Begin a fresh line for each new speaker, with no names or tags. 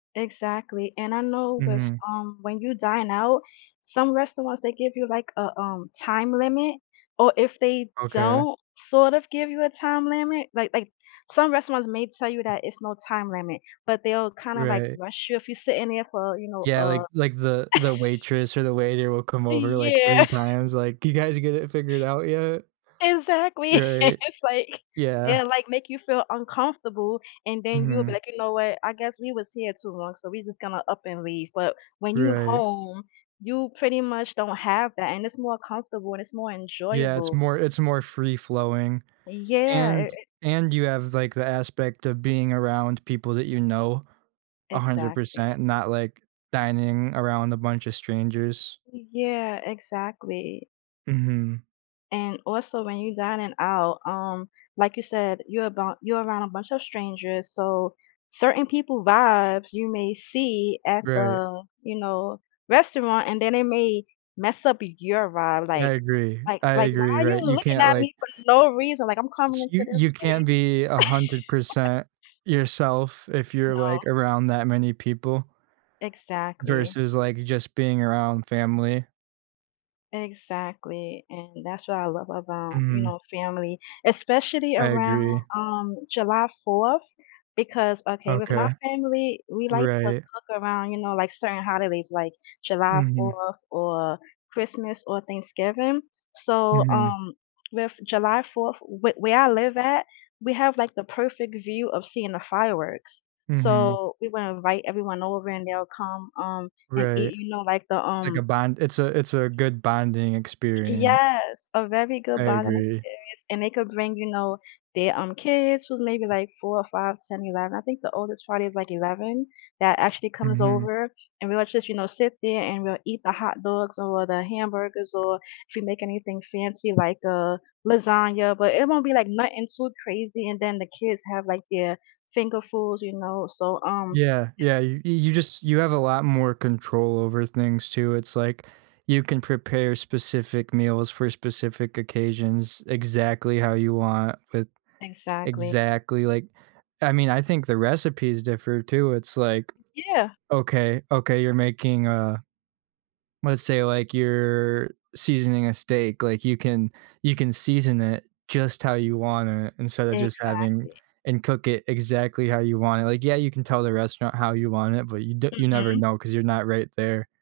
Exactly, and I know thas
Mhm.
um, when you dine out, some restaurants they give you, like, a, um, time limit or if they
Okay.
don't sort of give you a time limit, like like some restaurants may tell you that it's no time limit, but they'll kinda, like,
Right.
rush you if you sit in there for, you know,
Yeah,
uh
like like the the waitress or the waiter will come over like
Yeah.
3 times, like, "You guys get it figured out yet?"
Exactly,
Right.
it's like,
Yeah.
they'll, like, make you feel uncomfortable and then you'll be
Mhm.
like, "You know what, I guess we was here too long, so we're just gonna up and leave," but when you're
Right.
home, you pretty much don't have that and it's more comfortable and it's more
Yeah, it's
enjoyable.
more it's more free-flowing,
Yeah, i
and
eh
and you have, like, the aspect of being around people that you know, hundred
Exactly.
percent, not like dining around a bunch of strangers.
Yeah, exactly.
Mhm.
And also, when you're dining out, um, like you said, you're about you're around a bunch of strangers, so, certain people vibes you may see at
Right.
the, you know, restaurant, and then they may mess up your vibe,
I
like
agree,
like
I
like, "Why
agree,
are you
right? You
looking
can't
at
like
me for no reason, like, I'm coming
S
into
you
this
you can't
place"
be a hundred percent yourself if you're,
No.
like, around that many people
Exactly.
versus, like, just being around family.
Exactly, and that's what I love about, you
Mhm.
know, family, especially
I
around,
agree.
um, July 4th, because okay, with my
Okay.
family, we like to
Right.
look around, you know, like, certain holidays, like, July
Mhm.
4th or Christmas or Thanksgiving, so,
Mhm.
um, with July 4th, where where I live at, we have, like, the perfect view of seeing the fireworks,
Mhm.
so we wanna invite everyone over and they'll come, um, and
Right.
eat, you know, like, the,
Like a
um
bond it's a it's a good bonding experien
Yes, a very
I
good bonding
agree.
experience, and they could bring, you know, their, um, kids who's maybe, like, 4 or 5, 10, 11. I think the oldest party is, like, 11 that actually comes
Mhm.
over and we'll just, you know, sit there and we'll eat the hot dogs or the hamburgers, or if we make anything fancy, like, a lasagna, but it won't be, like, nothing too crazy and then the kids have, like, their finger foods, you know, so, um
Yeah, yeah, y you just you have a lot more control over things too. It's like, you can prepare specific meals for specific occasions exactly how you want with
Exactly.
exactly, like, I mean, I think the recipes differ too. It's like,
Yeah.
okay, okay, you're making a let's say, like, you're seasoning a steak, like, you can you can season it just how you want it instead of just having
Exactly.
and cook it exactly how you want it. Like, yeah, you can tell the restaurant how you want it, but you d you never
Mhm.
know 'cause you're not right there.